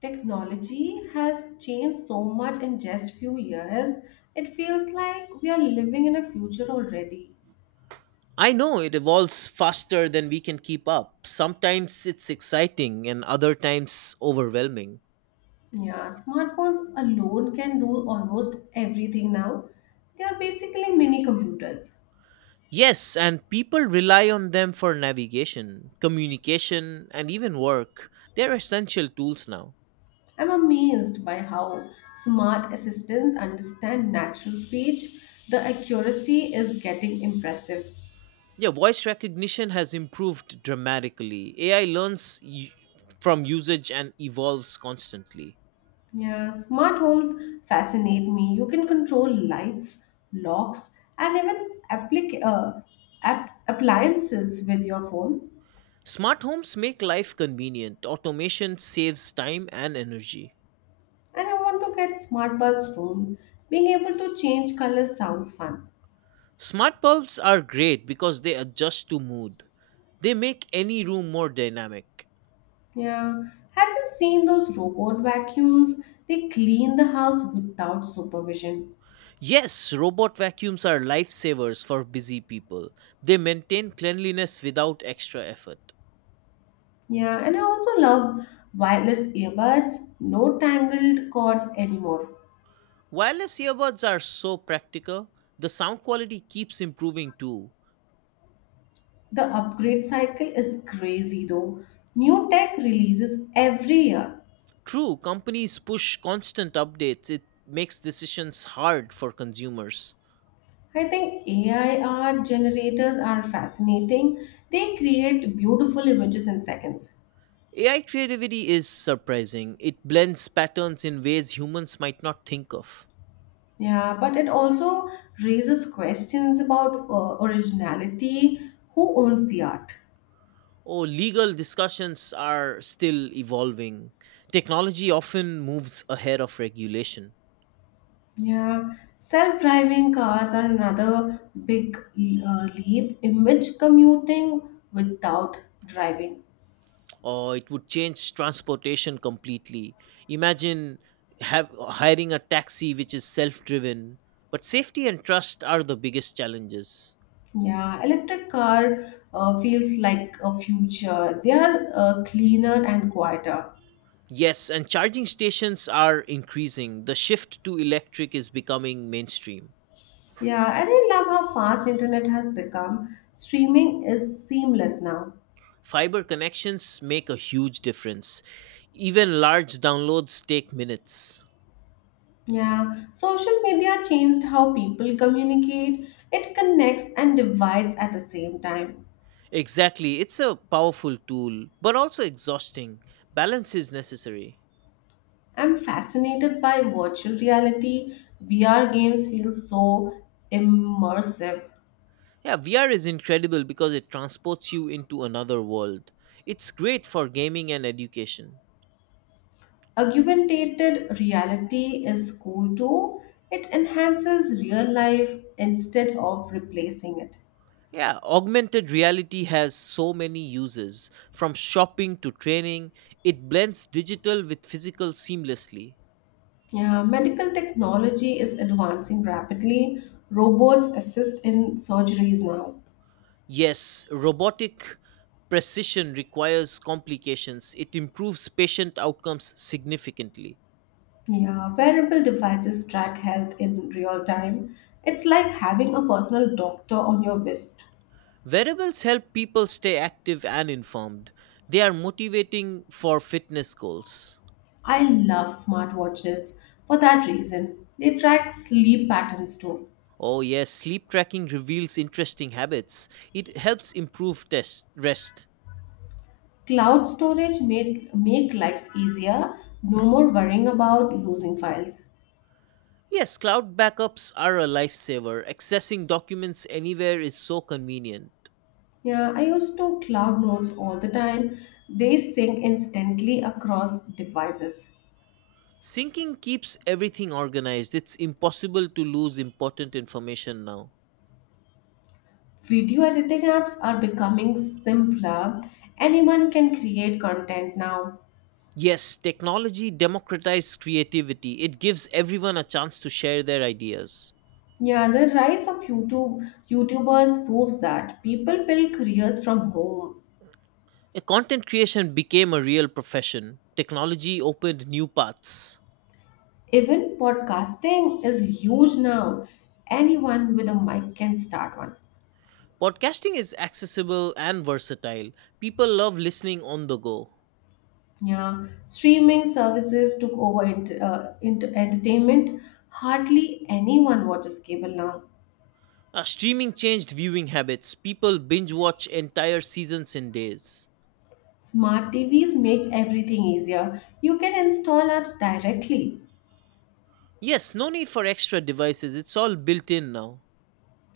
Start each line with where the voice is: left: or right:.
left: Technology has changed so much in just few years. It feels like we are living in a future already.
right: I know it evolves faster than we can keep up. Sometimes it's exciting and other times overwhelming.
left: Yeah, smartphones alone can do almost everything now. They are basically mini computers.
right: Yes, and people rely on them for navigation, communication, and even work. They're essential tools now.
left: I'm amazed by how smart assistants understand natural speech. The accuracy is getting impressive.
right: Yeah, voice recognition has improved dramatically. AI learns from usage and evolves constantly.
left: Yeah, smart homes fascinate me. You can control lights, locks, and even appliances with your phone.
right: Smart homes make life convenient. Automation saves time and energy.
left: And I want to get smart bulbs soon. Being able to change colors sounds fun.
right: Smart bulbs are great because they adjust to mood. They make any room more dynamic.
left: Yeah. Have you seen those robot vacuums? They clean the house without supervision.
right: Yes, robot vacuums are lifesavers for busy people. They maintain cleanliness without extra effort.
left: Yeah, and I also love wireless earbuds. No tangled cords anymore.
right: Wireless earbuds are so practical. The sound quality keeps improving too.
left: The upgrade cycle is crazy though. New tech releases every year.
right: True, companies push constant updates. It makes decisions hard for consumers.
left: I think AI art generators are fascinating. They create beautiful images in seconds.
right: AI creativity is surprising. It blends patterns in ways humans might not think of.
left: Yeah, but it also raises questions about originality. Who owns the art?
right: Oh, legal discussions are still evolving. Technology often moves ahead of regulation,
left: Yeah, self driving cars are another big leap. Image commuting without driving.
right: or it would change transportation completely. Imagine hiring a taxi which is self driven. But safety and trust are the biggest challenges.
left: Yeah, electric car feels like a future. They are cleaner and quieter.
right: Yes, and charging stations are increasing. The shift to electric is becoming mainstream.
left: Yeah, and I love how fast internet has become. Streaming is seamless now.
right: Fiber connections make a huge difference. Even large downloads take minutes.
left: Yeah, social media changed how people communicate. It connects and divides at the same time.
right: Exactly. It's a powerful tool, but also exhausting. Balance is necessary.
left: I'm fascinated by virtual reality. VR games feel so immersive.
right: Yeah, VR is incredible because it transports you into another world. It's great for gaming and education.
left: Augmented reality is cool too. It enhances real life instead of replacing it.
right: Yeah, augmented reality has so many uses, from shopping to training. It blends digital with physical seamlessly.
left: Yeah, medical technology is advancing rapidly. Robots assist in surgeries now.
right: Yes, robotic precision requires complications. It improves patient outcomes significantly.
left: Yeah, wearable devices track health in real time. It's like having a personal doctor on your wrist.
right: Wearables help people stay active and informed. They are motivating for fitness goals.
left: I love smartwatches for that reason. They track sleep patterns too.
right: Oh, yes, sleep tracking reveals interesting habits. It helps improve test rest.
left: Cloud storage made make lives easier. No more worrying about losing files.
right: Yes, cloud backups are a lifesaver. Accessing documents anywhere is so convenient.
left: Yeah, I used to cloud notes all the time. They sync instantly across devices.
right: Syncing keeps everything organized. It's impossible to lose important information now.
left: Video editing apps are becoming simpler. Anyone can create content now.
right: Yes, technology democratizes creativity. It gives everyone a chance to share their ideas.
left: Yeah, the rise of YouTubers proves that people build careers from home.
right: Content creation became a real profession. Technology opened new paths.
left: Even podcasting is huge now. Anyone with a mic can start one.
right: Podcasting is accessible and versatile. People love listening on the go.
left: Yeah, streaming services took over entertainment. Hardly anyone watches cable now.
right: Streaming changed viewing habits. People binge watch entire seasons in days.
left: Smart TVs make everything easier. You can install apps directly.
right: Yes, no need for extra devices. It's all built in now.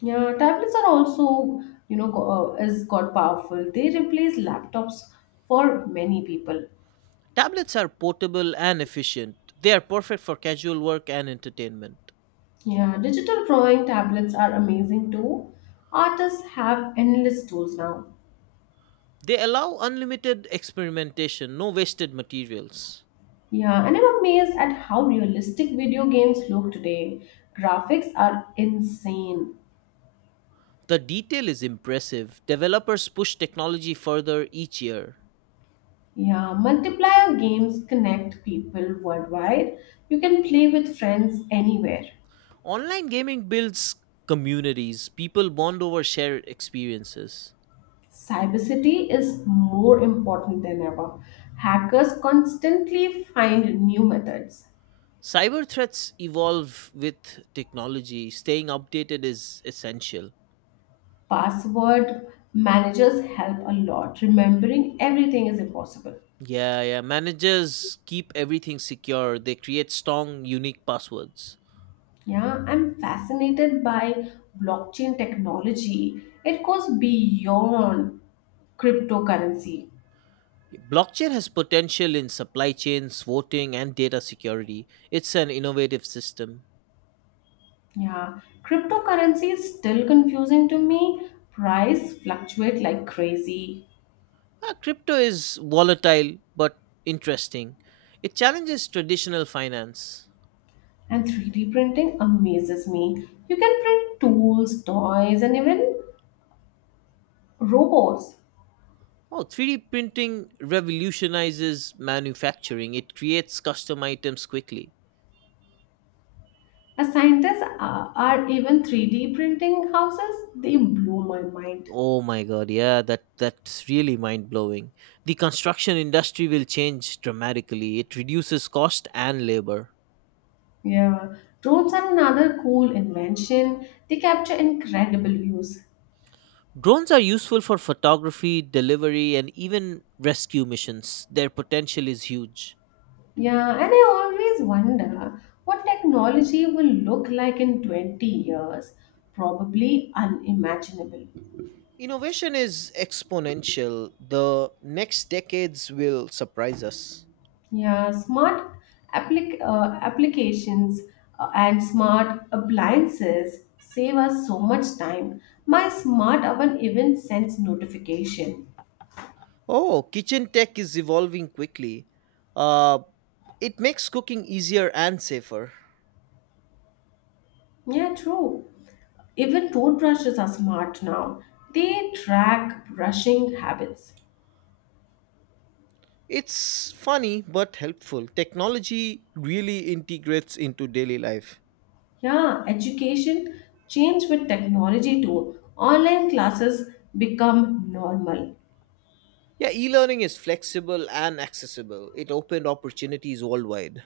left: Yeah, tablets are also, is got powerful. They replace laptops for many people.
right: Tablets are portable and efficient. They are perfect for casual work and entertainment.
left: Yeah, digital drawing tablets are amazing too. Artists have endless tools now.
right: They allow unlimited experimentation, no wasted materials.
left: Yeah, and I'm amazed at how realistic video games look today. Graphics are insane.
right: The detail is impressive. Developers push technology further each year.
left: Yeah, multiplayer games connect people worldwide. You can play with friends anywhere.
right: Online gaming builds communities, people bond over shared experiences.
left: Cybercity is more important than ever. Hackers constantly find new methods.
right: Cyber threats evolve with technology. Staying updated is essential.
left: Password managers help a lot. Remembering everything is impossible.
right: Yeah, yeah. Managers keep everything secure. They create strong, unique passwords.
left: Yeah, I'm fascinated by blockchain technology. It goes beyond cryptocurrency.
right: Blockchain has potential in supply chains, voting, and data security. It's an innovative system.
left: Yeah, cryptocurrency is still confusing to me. Price fluctuate like crazy.
right: Crypto is volatile but interesting. It challenges traditional finance.
left: And 3D printing amazes me. You can print tools, toys, and even robots.
right: Oh, 3D printing revolutionizes manufacturing. It creates custom items quickly.
left: As scientists are even 3D printing houses, they blow my mind.
right: Oh my god, yeah, that's really mind-blowing. The construction industry will change dramatically. It reduces cost and labor.
left: Yeah, drones are another cool invention. They capture incredible views.
right: Drones are useful for photography, delivery, and even rescue missions. Their potential is huge.
left: Yeah, and I always wonder what technology will look like in 20 years. Probably unimaginable.
right: Innovation is exponential. The next decades will surprise us.
left: Yeah, smart applications and smart appliances save us so much time. My smart oven even sends notification.
right: Oh, kitchen tech is evolving quickly. Uh, it makes cooking easier and safer.
left: Yeah, true. Even toothbrushes are smart now. They track brushing habits.
right: It's funny but helpful. Technology really integrates into daily life.
left: Yeah, education changed with technology too. Online classes become normal.
right: Yeah, e learning is flexible and accessible, it opened opportunities worldwide.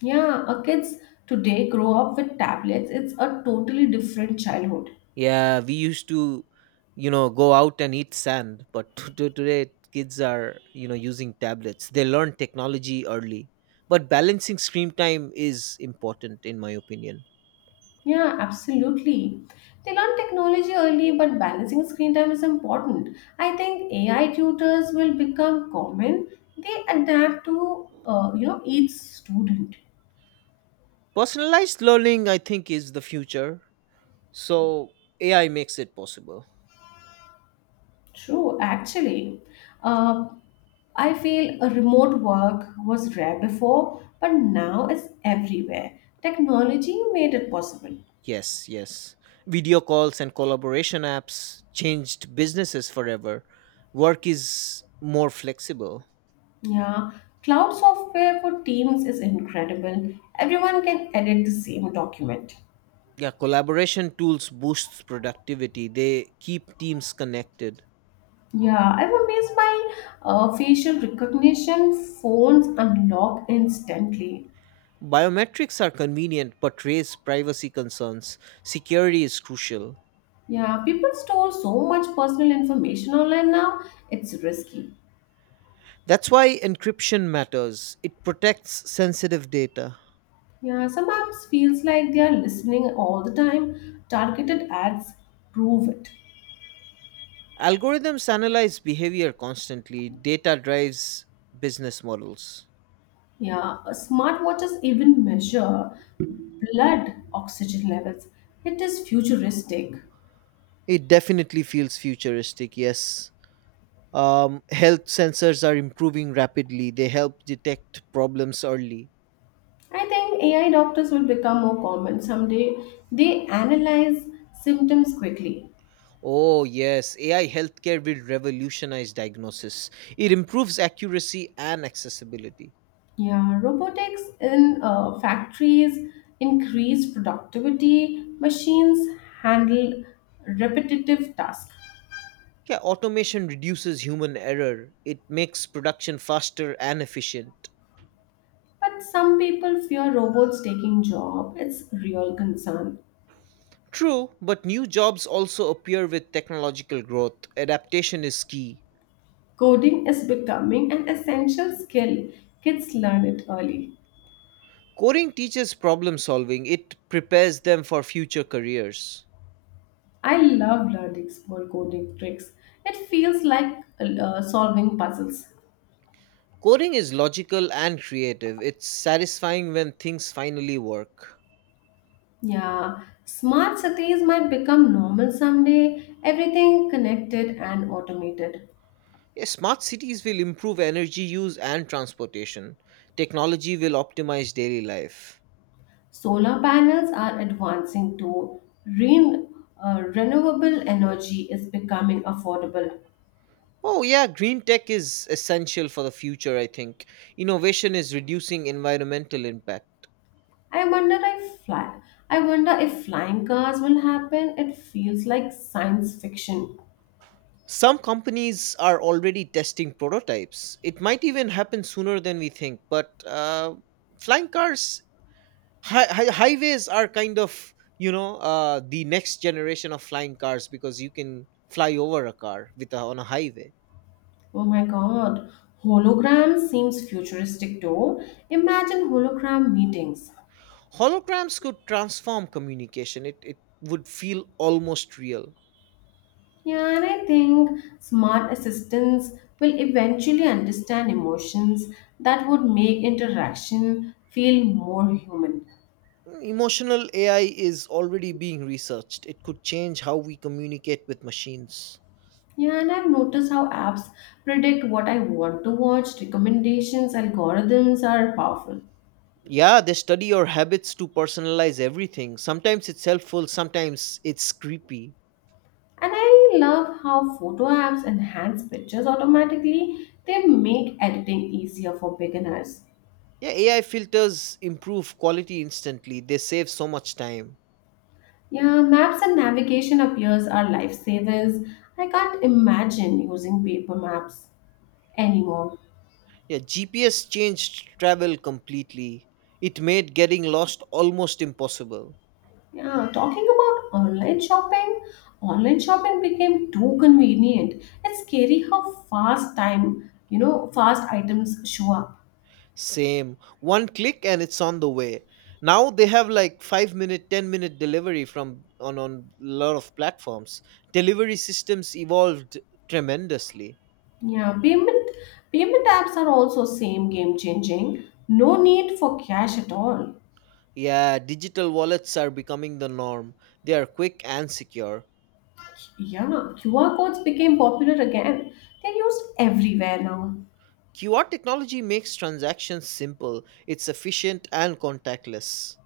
left: Yeah, our kids today grow up with tablets. It's a totally different childhood.
right: Yeah, we used to, go out and eat sand, but today kids are, using tablets. They learn technology early. But balancing screen time is important, in my opinion.
left: Yeah, absolutely. They learn technology early, but balancing screen time is important. I think AI tutors will become common. They adapt to each student.
right: Personalized learning, I think, is the future. So AI makes it possible.
left: True, actually. Uh, I feel a remote work was rare before, but now it's everywhere. Technology made it possible.
right: Yes, yes. Video calls and collaboration apps changed businesses forever. Work is more flexible.
left: Yeah, cloud software for Teams is incredible. Everyone can edit the same document.
right: Yeah, collaboration tools boosts productivity. They keep teams connected.
left: Yeah, I'm amazed by facial recognition. Phones unlock instantly.
right: Biometrics are convenient but raise privacy concerns. Security is crucial.
left: Yeah, people store so much personal information online now, it's risky.
right: That's why encryption matters. It protects sensitive data.
left: Yeah, some apps feels like they are listening all the time. Targeted ads prove it.
right: Algorithms analyze behavior constantly. Data drives business models.
left: Yeah, smartwatches even measure blood oxygen levels. It is futuristic.
right: It definitely feels futuristic, yes. Health sensors are improving rapidly. They help detect problems early.
left: I think AI doctors will become more common someday. They analyze symptoms quickly.
right: Oh, yes. AI healthcare will revolutionize diagnosis. It improves accuracy and accessibility.
left: Yeah, robotics in factories increase productivity. Machines handle repetitive tasks.
right: Yeah, automation reduces human error. It makes production faster and efficient.
left: But some people fear robots taking job. It's real concern.
right: True, but new jobs also appear with technological growth. Adaptation is key.
left: Coding is becoming an essential skill. Kids learn it early.
right: Coding teaches problem solving, it prepares them for future careers.
left: I love learning small coding tricks. It feels like solving puzzles.
right: Coding is logical and creative. It's satisfying when things finally work.
left: Yeah, smart cities might become normal someday. Everything connected and automated.
right: Yeah, smart cities will improve energy use and transportation. Technology will optimize daily life.
left: Solar panels are advancing too. Ren- Renewable energy is becoming affordable.
right: Oh, yeah, green tech is essential for the future, I think. Innovation is reducing environmental impact.
left: I wonder if fly. I wonder if flying cars will happen. It feels like science fiction.
right: Some companies are already testing prototypes. It might even happen sooner than we think, but flying cars, highways are kind of, the next generation of flying cars because you can fly over a car with on a highway.
left: Oh my god. Hologram seems futuristic though. Imagine hologram meetings.
right: Holograms could transform communication. It would feel almost real.
left: Yeah, and I think smart assistants will eventually understand emotions that would make interaction feel more human.
right: Mm, emotional AI is already being researched. It could change how we communicate with machines.
left: Yeah, and I've noticed how apps predict what I want to watch. Recommendations, algorithms are powerful.
right: Yeah, they study your habits to personalize everything. Sometimes it's helpful, sometimes it's creepy.
left: And I love how photo apps enhance pictures automatically. They make editing easier for beginners.
right: Yeah, AI filters improve quality instantly. They save so much time.
left: Yeah, maps and navigation appears are lifesavers. I can't imagine using paper maps anymore.
right: Yeah, GPS changed travel completely. It made getting lost almost impossible.
left: Yeah, talking about online shopping became too convenient. It's scary how fast time, fast items show up.
right: Same. One click and it's on the way. Now they have like 5 minute 10-minute delivery from on lot of platforms. Delivery systems evolved tremendously.
left: Yeah, payment apps are also same game changing. No need for cash at all.
right: Yeah, digital wallets are becoming the norm. They are quick and secure.
left: Yeah, QR codes became popular again. They're used everywhere now.
right: QR technology makes transactions simple, it's efficient and contactless.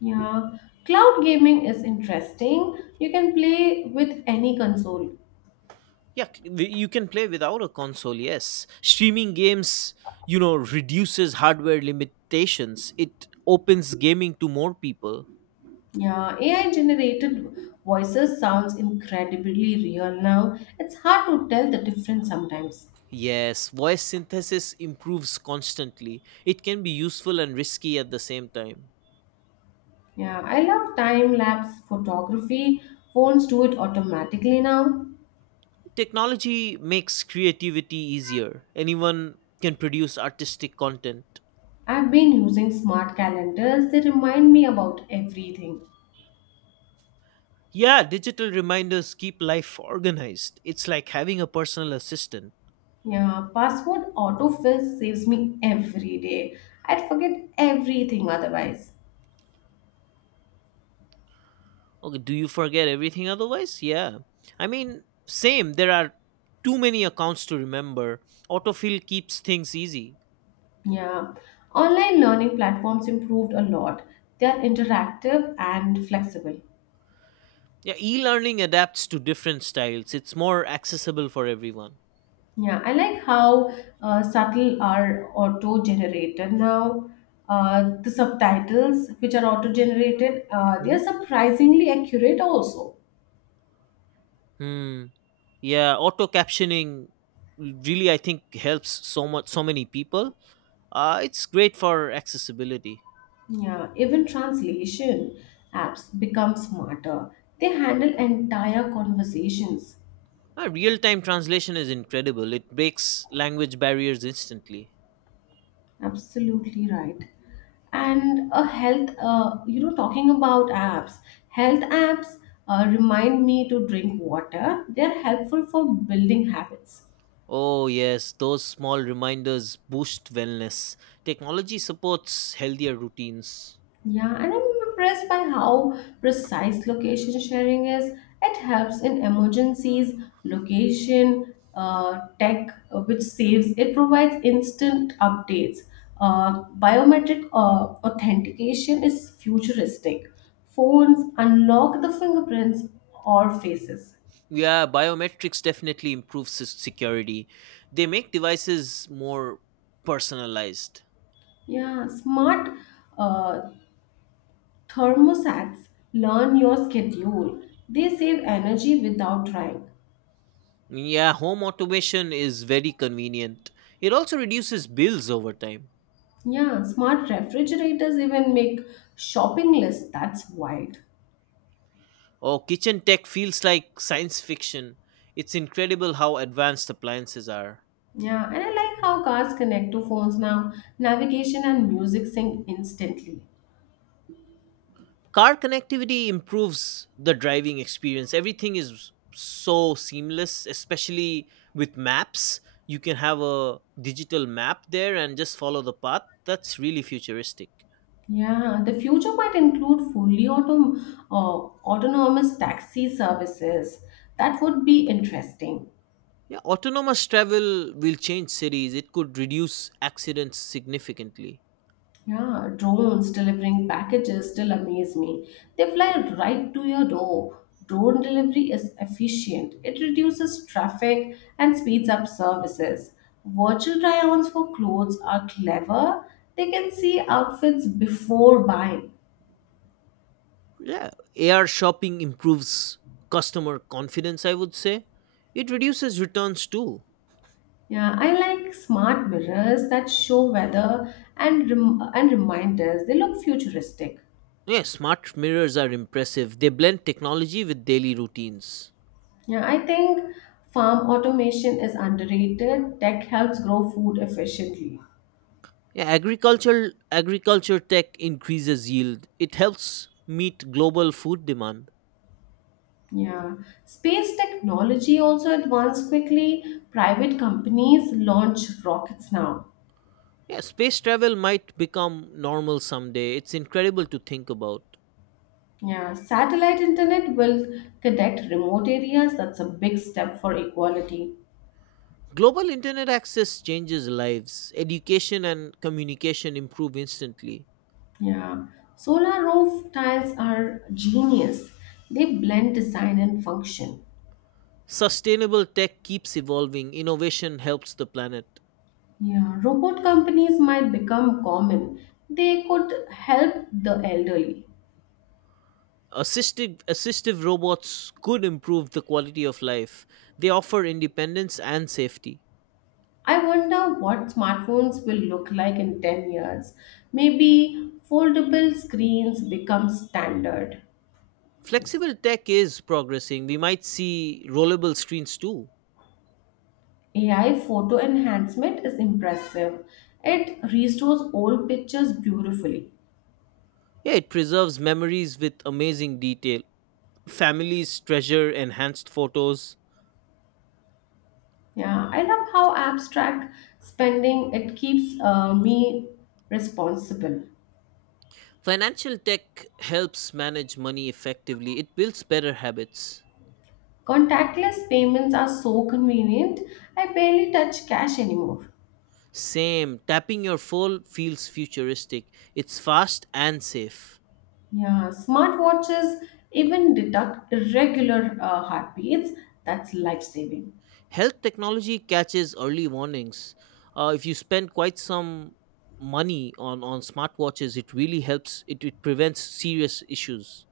left: Yeah, cloud gaming is interesting. You can play with any console.
right: Yeah, you can play without a console. Yes, streaming games, reduces hardware limitations. It opens gaming to more people.
left: Yeah, AI generated voices sounds incredibly real now. It's hard to tell the difference sometimes.
right: Yes, voice synthesis improves constantly. It can be useful and risky at the same time.
left: Yeah, I love time lapse photography. Phones do it automatically now.
right: Technology makes creativity easier. Anyone can produce artistic content.
left: I've been using smart calendars. They remind me about everything.
right: Yeah, digital reminders keep life organized. It's like having a personal assistant.
left: Yeah, password autofill saves me every day. I'd forget everything otherwise.
right: Okay, do you forget everything otherwise? Yeah. I mean, same. There are too many accounts to remember. Autofill keeps things easy.
left: Yeah, online learning platforms improved a lot. They are interactive and flexible.
right: Yeah, e learning adapts to different styles, it's more accessible for everyone.
left: Yeah, I like how subtle are auto generated now. The subtitles, which are auto generated, they are
right: Mhm.
left: surprisingly accurate also.
right: Hmm. Yeah, auto captioning really, I think, helps so much, so many people. It's great for accessibility.
left: Yeah, even translation apps become smarter. They handle entire conversations.
right: Real time translation is incredible, it breaks language barriers instantly.
left: Absolutely right. And a talking about apps, health apps remind me to drink water. They're helpful for building habits.
right: Oh, yes, those small reminders boost wellness. Technology supports healthier routines.
left: Yeah, and I'm impressed by how precise location sharing is. It helps in emergencies, location, tech, which saves, it provides instant updates. Biometric authentication is futuristic. Phones unlock the fingerprints or faces.
right: Yeah, biometrics definitely improves security. They make devices more personalized.
left: Yeah, smart uh, thermostats learn your schedule. They save energy without trying.
right: Yeah, home automation is very convenient. It also reduces bills over time.
left: Yeah, smart refrigerators even make shopping lists. That's wild.
right: Oh, kitchen tech feels like science fiction. It's incredible how advanced appliances are.
left: Yeah, and I like how cars connect to phones now. Navigation and music sync instantly.
right: Car connectivity improves the driving experience. Everything is so seamless, especially with maps. You can have a digital map there and just follow the path. That's really futuristic.
left: Yeah, the future might include fully uh, autonomous taxi services. That would be interesting.
right: Yeah, autonomous travel will change cities. It could reduce accidents significantly.
left: Yeah, drones delivering packages still amaze me. They fly right to your door. Drone delivery is efficient, it reduces traffic and speeds up services. Virtual try ons for clothes are clever, they can see outfits before buying.
right: Yeah, AR shopping improves customer confidence, I would say. It reduces returns too.
left: Yeah, I like smart mirrors that show weather and reminders. They look futuristic.
right: Yeah, smart mirrors are impressive. They blend technology with daily routines.
left: Yeah, I think farm automation is underrated. Tech helps grow food efficiently.
right: Yeah, agricultural agriculture tech increases yield. It helps meet global food demand.
left: Yeah, space technology also advanced quickly. Private companies launch rockets now.
right: Yeah, space travel might become normal someday. It's incredible to think about.
left: Yeah, satellite internet will connect remote areas. That's a big step for equality.
right: Global internet access changes lives. Education and communication improve instantly.
left: Yeah, solar roof tiles are genius. They blend design and function.
right: Sustainable tech keeps evolving, innovation helps the planet.
left: Yeah, robot companies might become common. They could help the elderly.
right: Assistive robots could improve the quality of life. They offer independence and safety.
left: I wonder what smartphones will look like in 10 years. Maybe foldable screens become standard.
right: Flexible tech is progressing. We might see rollable screens too.
left: AI photo enhancement is impressive. It restores old pictures beautifully.
right: Yeah, it preserves memories with amazing detail. Families treasure enhanced photos.
left: Yeah, I love how apps track spending. It keeps me responsible.
right: Financial tech helps manage money effectively, it builds better habits.
left: Contactless payments are so convenient. I barely touch cash anymore.
right: Same. Tapping your phone feels futuristic. It's fast and safe.
left: Yeah, smartwatches even detect irregular heartbeats. That's life saving.
right: Health technology catches early warnings. If you spend quite some money on smartwatches, it really helps. It prevents serious issues.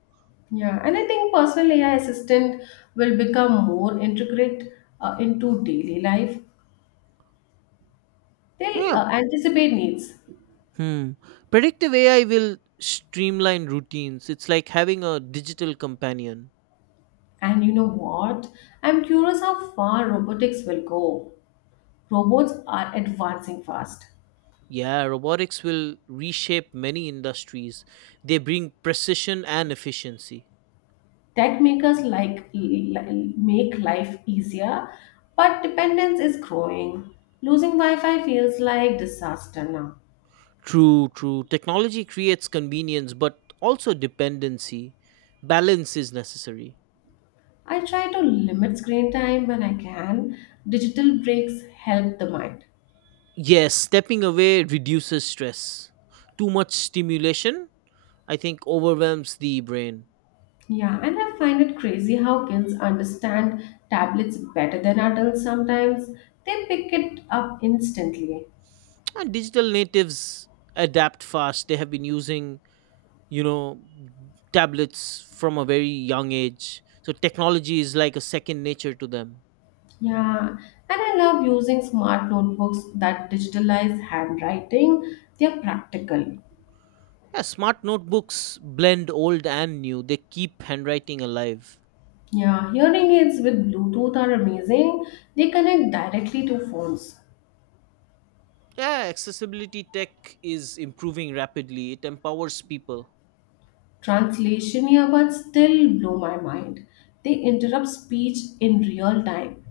left: Yeah, and I think personal AI assistant will become more integrate into daily life. They'll
right: Yeah.
left: anticipate needs.
right: Hmm. Predictive AI will streamline routines. It's like having a digital companion.
left: And you know what? I'm curious how far robotics will go. Robots are advancing fast.
right: Yeah, robotics will reshape many industries. They bring precision and efficiency.
left: Tech makers make life easier, but dependence is growing. Losing Wi-Fi feels like disaster now.
right: True, true. Technology creates convenience, but also dependency. Balance is necessary.
left: I try to limit screen time when I can. Digital breaks help the mind.
right: Yes, stepping away reduces stress. Too much stimulation, I think, overwhelms the brain.
left: Yeah, and I find it crazy how kids understand tablets better than adults sometimes. They pick it up instantly.
right: And digital natives adapt fast. They have been using, you know, tablets from a very young age. So technology is like a second nature to them.
left: Yeah, and I love using smart notebooks that digitalize handwriting. They're practical.
right: Yeah, smart notebooks blend old and new. They keep handwriting alive.
left: Yeah, hearing aids with Bluetooth are amazing. They connect directly to phones.
right: Yeah, accessibility tech is improving rapidly. It empowers people.
left: Translation earbuds still blow my mind. They interrupt speech in real time.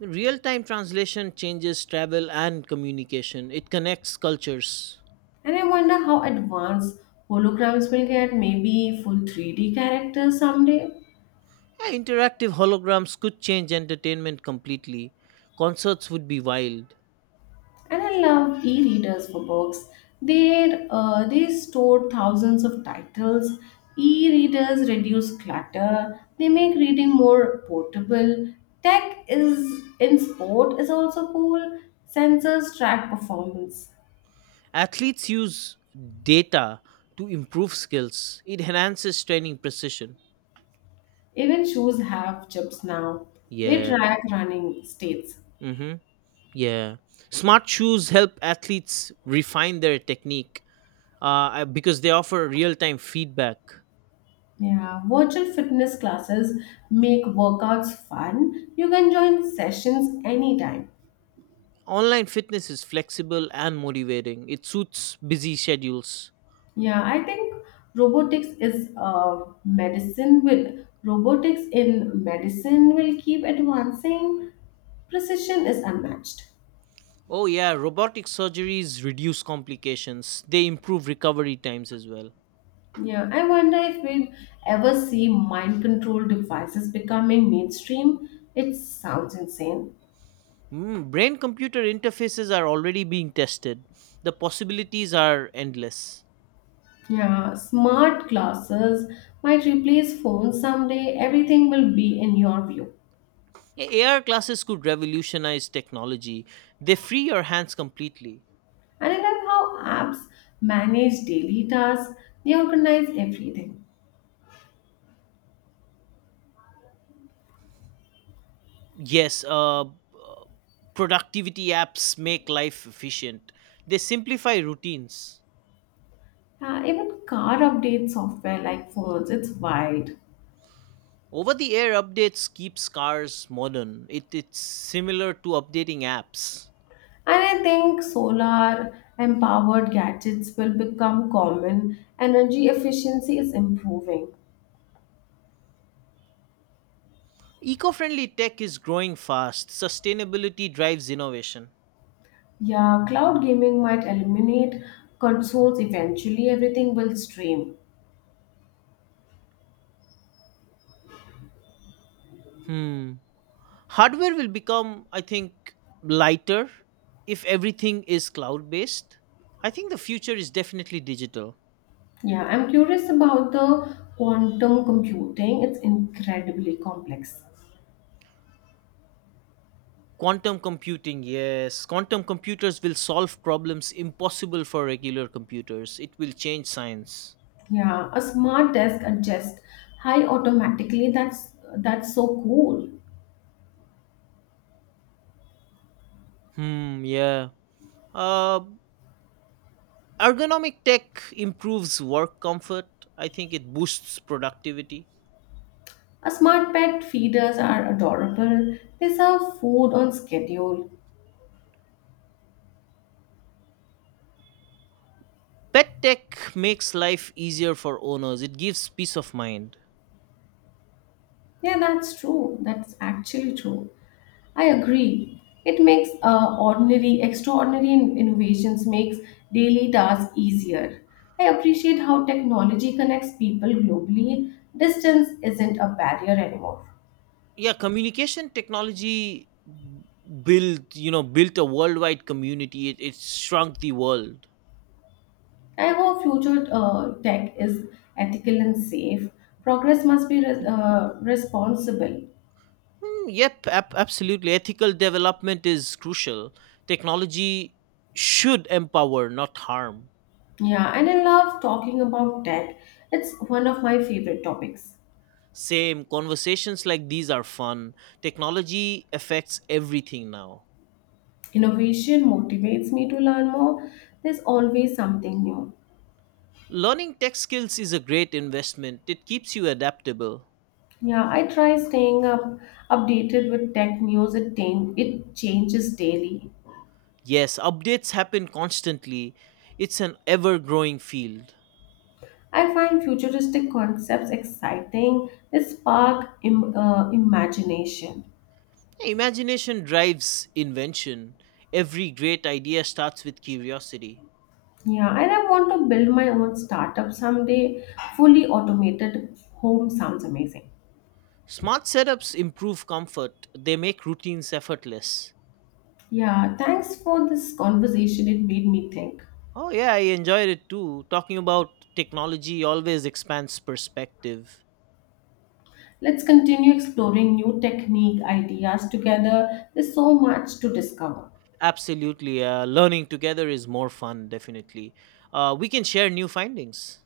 right: Real time translation changes travel and communication, it connects cultures.
left: And I wonder how advanced holograms will get, maybe full 3D characters someday.
right: Yeah, interactive holograms could change entertainment completely. Concerts would be wild.
left: And I love e readers for books. They store thousands of titles. E readers reduce clutter, they make reading more portable. Tech is in sport is also cool. Sensors track performance.
right: Athletes use data to improve skills, it enhances training precision.
left: Even shoes have chips now. They
right: Yeah.
left: track running states.
right: Mm-hmm. Yeah. Smart shoes help athletes refine their technique because they offer real time feedback.
left: Yeah, virtual fitness classes make workouts fun. You can join sessions anytime.
right: Online fitness is flexible and motivating. It suits busy schedules.
left: Yeah, I think robotics in medicine will keep advancing. Precision is unmatched.
right: Oh yeah, robotic surgeries reduce complications. They improve recovery times as well.
left: Yeah, I wonder if we'll ever see mind control devices becoming mainstream. It sounds insane.
right: Brain computer interfaces are already being tested. The possibilities are endless.
left: Yeah, smart glasses might replace phones someday. Everything will be in your view.
right: AR classes could revolutionize technology. They free your hands completely.
left: And I love how apps manage daily tasks, they organize everything.
right: Yes, productivity apps make life efficient. They simplify routines.
left: Even car update software like phones, it's wide.
right: Over the air updates keep cars modern. It's similar to updating apps.
left: And I think solar and powered gadgets will become common. Energy efficiency is improving.
right: Eco friendly tech is growing fast. Sustainability drives innovation.
left: Yeah, cloud gaming might eliminate consoles eventually. Everything will stream.
right: Hmm. Hardware will become, I think, lighter if everything is cloud based. I think the future is definitely digital.
left: Yeah, I'm curious about the quantum computing. It's incredibly complex.
right: Quantum computing, yes. Quantum computers will solve problems impossible for regular computers. It will change science.
left: Yeah, a smart desk adjusts high automatically. That's so cool.
right: Hmm, yeah. Uh, Ergonomic tech improves work comfort. I think it boosts productivity.
left: A smart pet feeders are adorable. They serve food on schedule.
right: Pet tech makes life easier for owners. It gives peace of mind.
left: Yeah, that's true. That's actually true. I agree. It makes ordinary, extraordinary innovations makes daily tasks easier. I appreciate how technology connects people globally. Distance isn't a barrier anymore.
right: Yeah, communication technology built, built a worldwide community. It shrunk the world.
left: I hope future tech is ethical and safe. Progress must be responsible.
right: Mm, yep, absolutely. Ethical development is crucial. Technology should empower, not harm.
left: Yeah, and I love talking about tech. It's one of my favorite topics.
right: Same, conversations like these are fun. Technology affects everything now.
left: Innovation motivates me to learn more. There's always something new.
right: Learning tech skills is a great investment, it keeps you adaptable.
left: Yeah, I try staying up updated with tech news. It changes daily.
right: Yes, updates happen constantly, it's an ever growing field.
left: I find futuristic concepts exciting. They spark imagination.
right: Imagination drives invention. Every great idea starts with curiosity.
left: Yeah, and I want to build my own startup someday. Fully automated home sounds amazing.
right: Smart setups improve comfort, they make routines effortless.
left: Yeah, thanks for this conversation. It made me think.
right: Oh, yeah, I enjoyed it too. Talking about technology always expands perspective.
left: Let's continue exploring new technique ideas together. There's so much to discover.
right: Absolutely. Learning together is more fun, definitely. We can share new findings.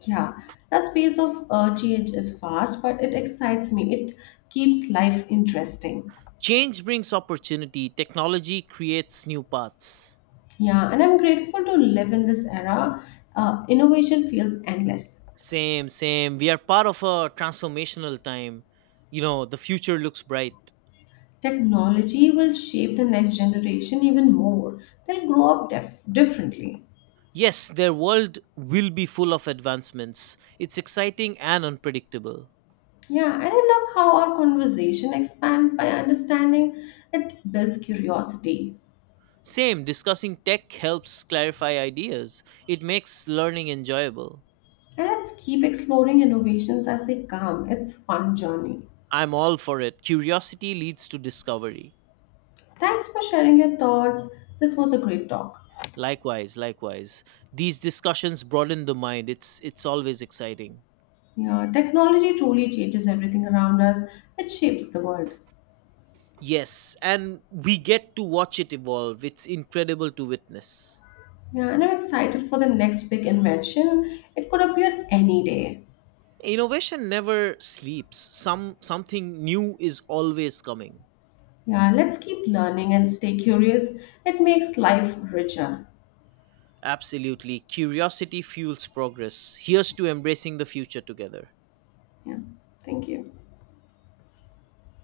left: Yeah, that pace of change is fast, but it excites me. It keeps life interesting.
right: Change brings opportunity, technology creates new paths.
left: Yeah, and I'm grateful to live in this era. Innovation feels endless.
right: Same, same. We are part of a transformational time. You know, the future looks bright.
left: Technology will shape the next generation even more. They'll grow up differently.
right: Yes, their world will be full of advancements. It's exciting and unpredictable.
left: Yeah, and I love how our conversation expands by understanding. It builds curiosity.
right: Same, discussing tech helps clarify ideas, it makes learning enjoyable.
left: And let's keep exploring innovations as they come. It's fun journey.
right: I'm all for it. Curiosity leads to discovery.
left: Thanks for sharing your thoughts. This was a great talk.
right: Likewise, likewise. These discussions broaden the mind. It's always exciting.
left: Yeah, technology truly changes everything around us. It shapes the world.
right: Yes, and we get to watch it evolve. It's incredible to witness.
left: Yeah, and I'm excited for the next big invention. It could appear any day.
right: Innovation never sleeps. Something new is always coming.
left: Yeah, let's keep learning and stay curious. It makes life richer.
right: Absolutely. Curiosity fuels progress. Here's to embracing the future together.
left: Yeah, thank you.